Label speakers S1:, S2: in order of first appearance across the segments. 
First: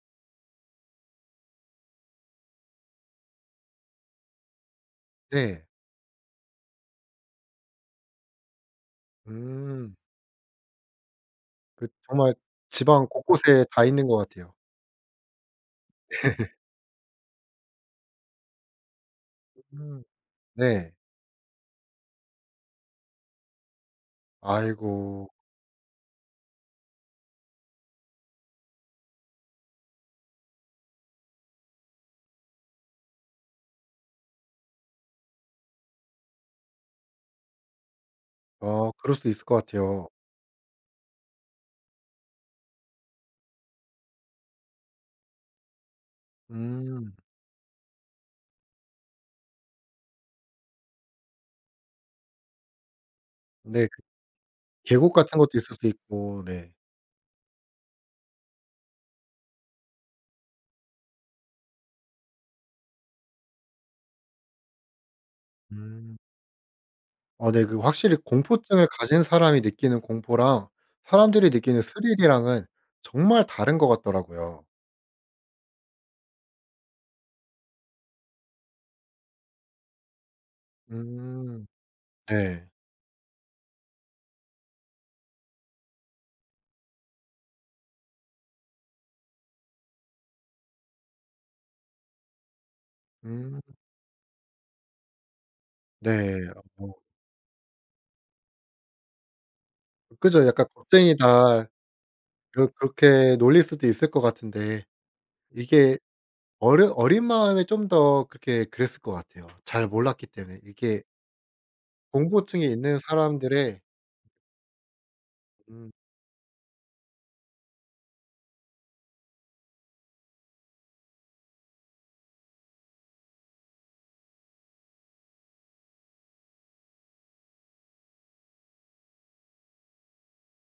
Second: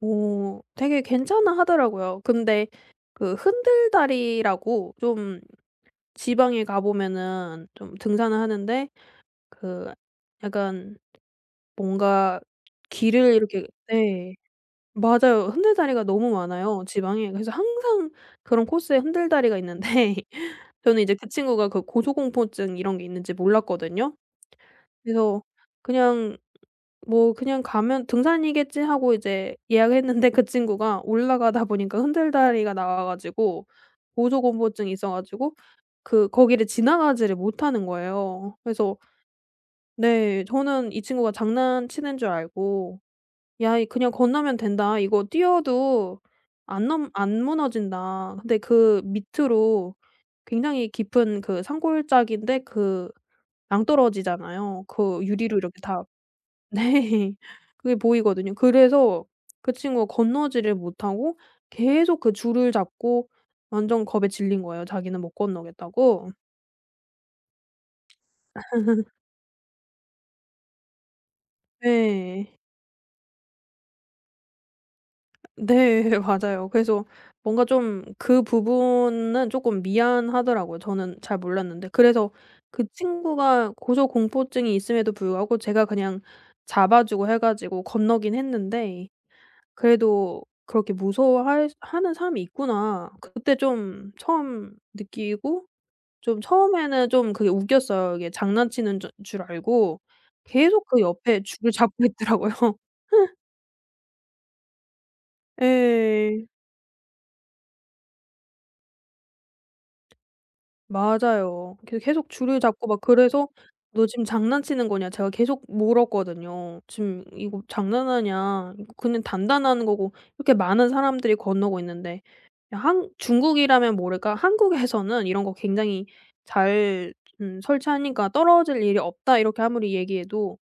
S1: 어, 되게 괜찮아하더라고요. 근데 그 흔들 다리라고 좀
S2: 네.
S1: 지방에 가보면은 좀 등산을 하는데 그
S2: 음.
S1: 약간
S2: 그 정말
S1: 뭔가
S2: 지방
S1: 길을
S2: 곳곳에
S1: 이렇게
S2: 다 있는 것
S1: 네
S2: 같아요.
S1: 맞아요. 흔들 다리가 너무 많아요 지방에. 그래서 항상 그런 코스에 흔들다리가
S2: 음.
S1: 있는데
S2: 네.
S1: 저는 이제 그 친구가 그 고소공포증 이런 게 있는지 몰랐거든요.
S2: 아이고.
S1: 그래서 그냥 뭐 그냥 가면 등산이겠지 하고 이제 예약을 했는데 그 친구가 올라가다 보니까 흔들 다리가 나와 가지고 고조공포증이 있어 가지고 그 거기를 지나가지를 못하는 거에요.
S2: 어
S1: 그래서
S2: 그럴 수도 있을 것 같아요.
S1: 네. 저는 이 친구가 장난치는 줄 알고 "야 이 그냥 건너면 된다. 이거 뛰어도 안 넘
S2: 음.
S1: 안 무너진다." 근데 그 밑으로 굉장히 깊은 그 산골짜기인데 그
S2: 네 그
S1: 낭떠러지잖아요.
S2: 계곡
S1: 그
S2: 같은
S1: 유리로
S2: 것도 있을
S1: 이렇게
S2: 수
S1: 다
S2: 있고. 네.
S1: 네. 그게 보이거든요. 그래서 그 친구가 건너오지를 못하고 계속 그 줄을 잡고 완전 겁에 질린 거예요. 자기는 못
S2: 음.
S1: 건너겠다고.
S2: 아 네 그 확실히 공포증을 가진 사람이 느끼는 공포랑 사람들이 느끼는
S1: 네.
S2: 스릴이랑은 정말 다른 것 같더라고요.
S1: 네. 맞아요. 그래서 뭔가 좀 그 부분은 조금 미안하더라고요. 저는 잘
S2: 음
S1: 몰랐는데. 그래서
S2: 네.
S1: 그 친구가 고소공포증이 있음에도 불구하고 제가 그냥 잡아주고 해 가지고 건너긴 했는데 그래도 '그렇게 무서워 할 하는 사람이 있구나.' 그때
S2: 음.
S1: 좀 처음 느끼고
S2: 네.
S1: 좀
S2: 아 어.
S1: 처음에는 좀 그게 웃겼어요. 이게 장난치는 줄 줄 알고
S2: 그죠. 약간
S1: 계속 그 옆에
S2: 겁쟁이다.
S1: 줄을 잡고 있더라고요.
S2: 그렇 그렇게 놀릴 수도 있을 것 같은데 이게
S1: 예.
S2: 어려 어린 마음에 좀 더 그렇게 그랬을 것 같아요. 잘 몰랐기 때문에. 이게
S1: 맞아요. 이렇게 계속 줄을
S2: 공포증이
S1: 잡고
S2: 있는
S1: 막 그래서
S2: 사람들의
S1: "너 지금 장난치는 거냐?" 제가 계속
S2: 음.
S1: 물었거든요. "지금 이거 장난하냐? 이거 그냥 단단한 거고. 이렇게 많은 사람들이 건너고 있는데 이 한 중국이라면 모를까? 한국에서는 이런 거 굉장히 잘 좀 설치하니까 떨어질 일이 없다." 이렇게 아무리 얘기해도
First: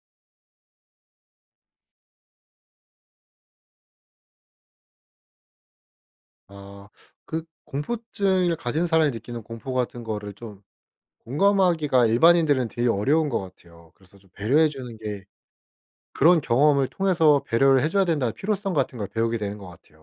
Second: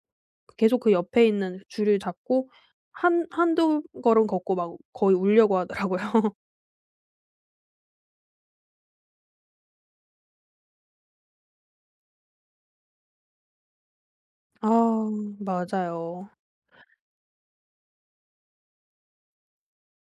S1: 그 계속 그 옆에 있는 줄을 잡고 한 1-2 걸음 걷고 막 거의 울려고 하더라고요.
S2: 아 그 공포증을 가진 사람이 느끼는 공포 같은 거를 좀 공감하기가 일반인들은 되게 어려운 것 같아요. 그래서 좀
S1: 아
S2: 배려해 주는 게,
S1: 맞아요.
S2: 그런 경험을 통해서 배려를 해 줘야 된다는 필요성 같은 걸 배우게 되는 것 같아요.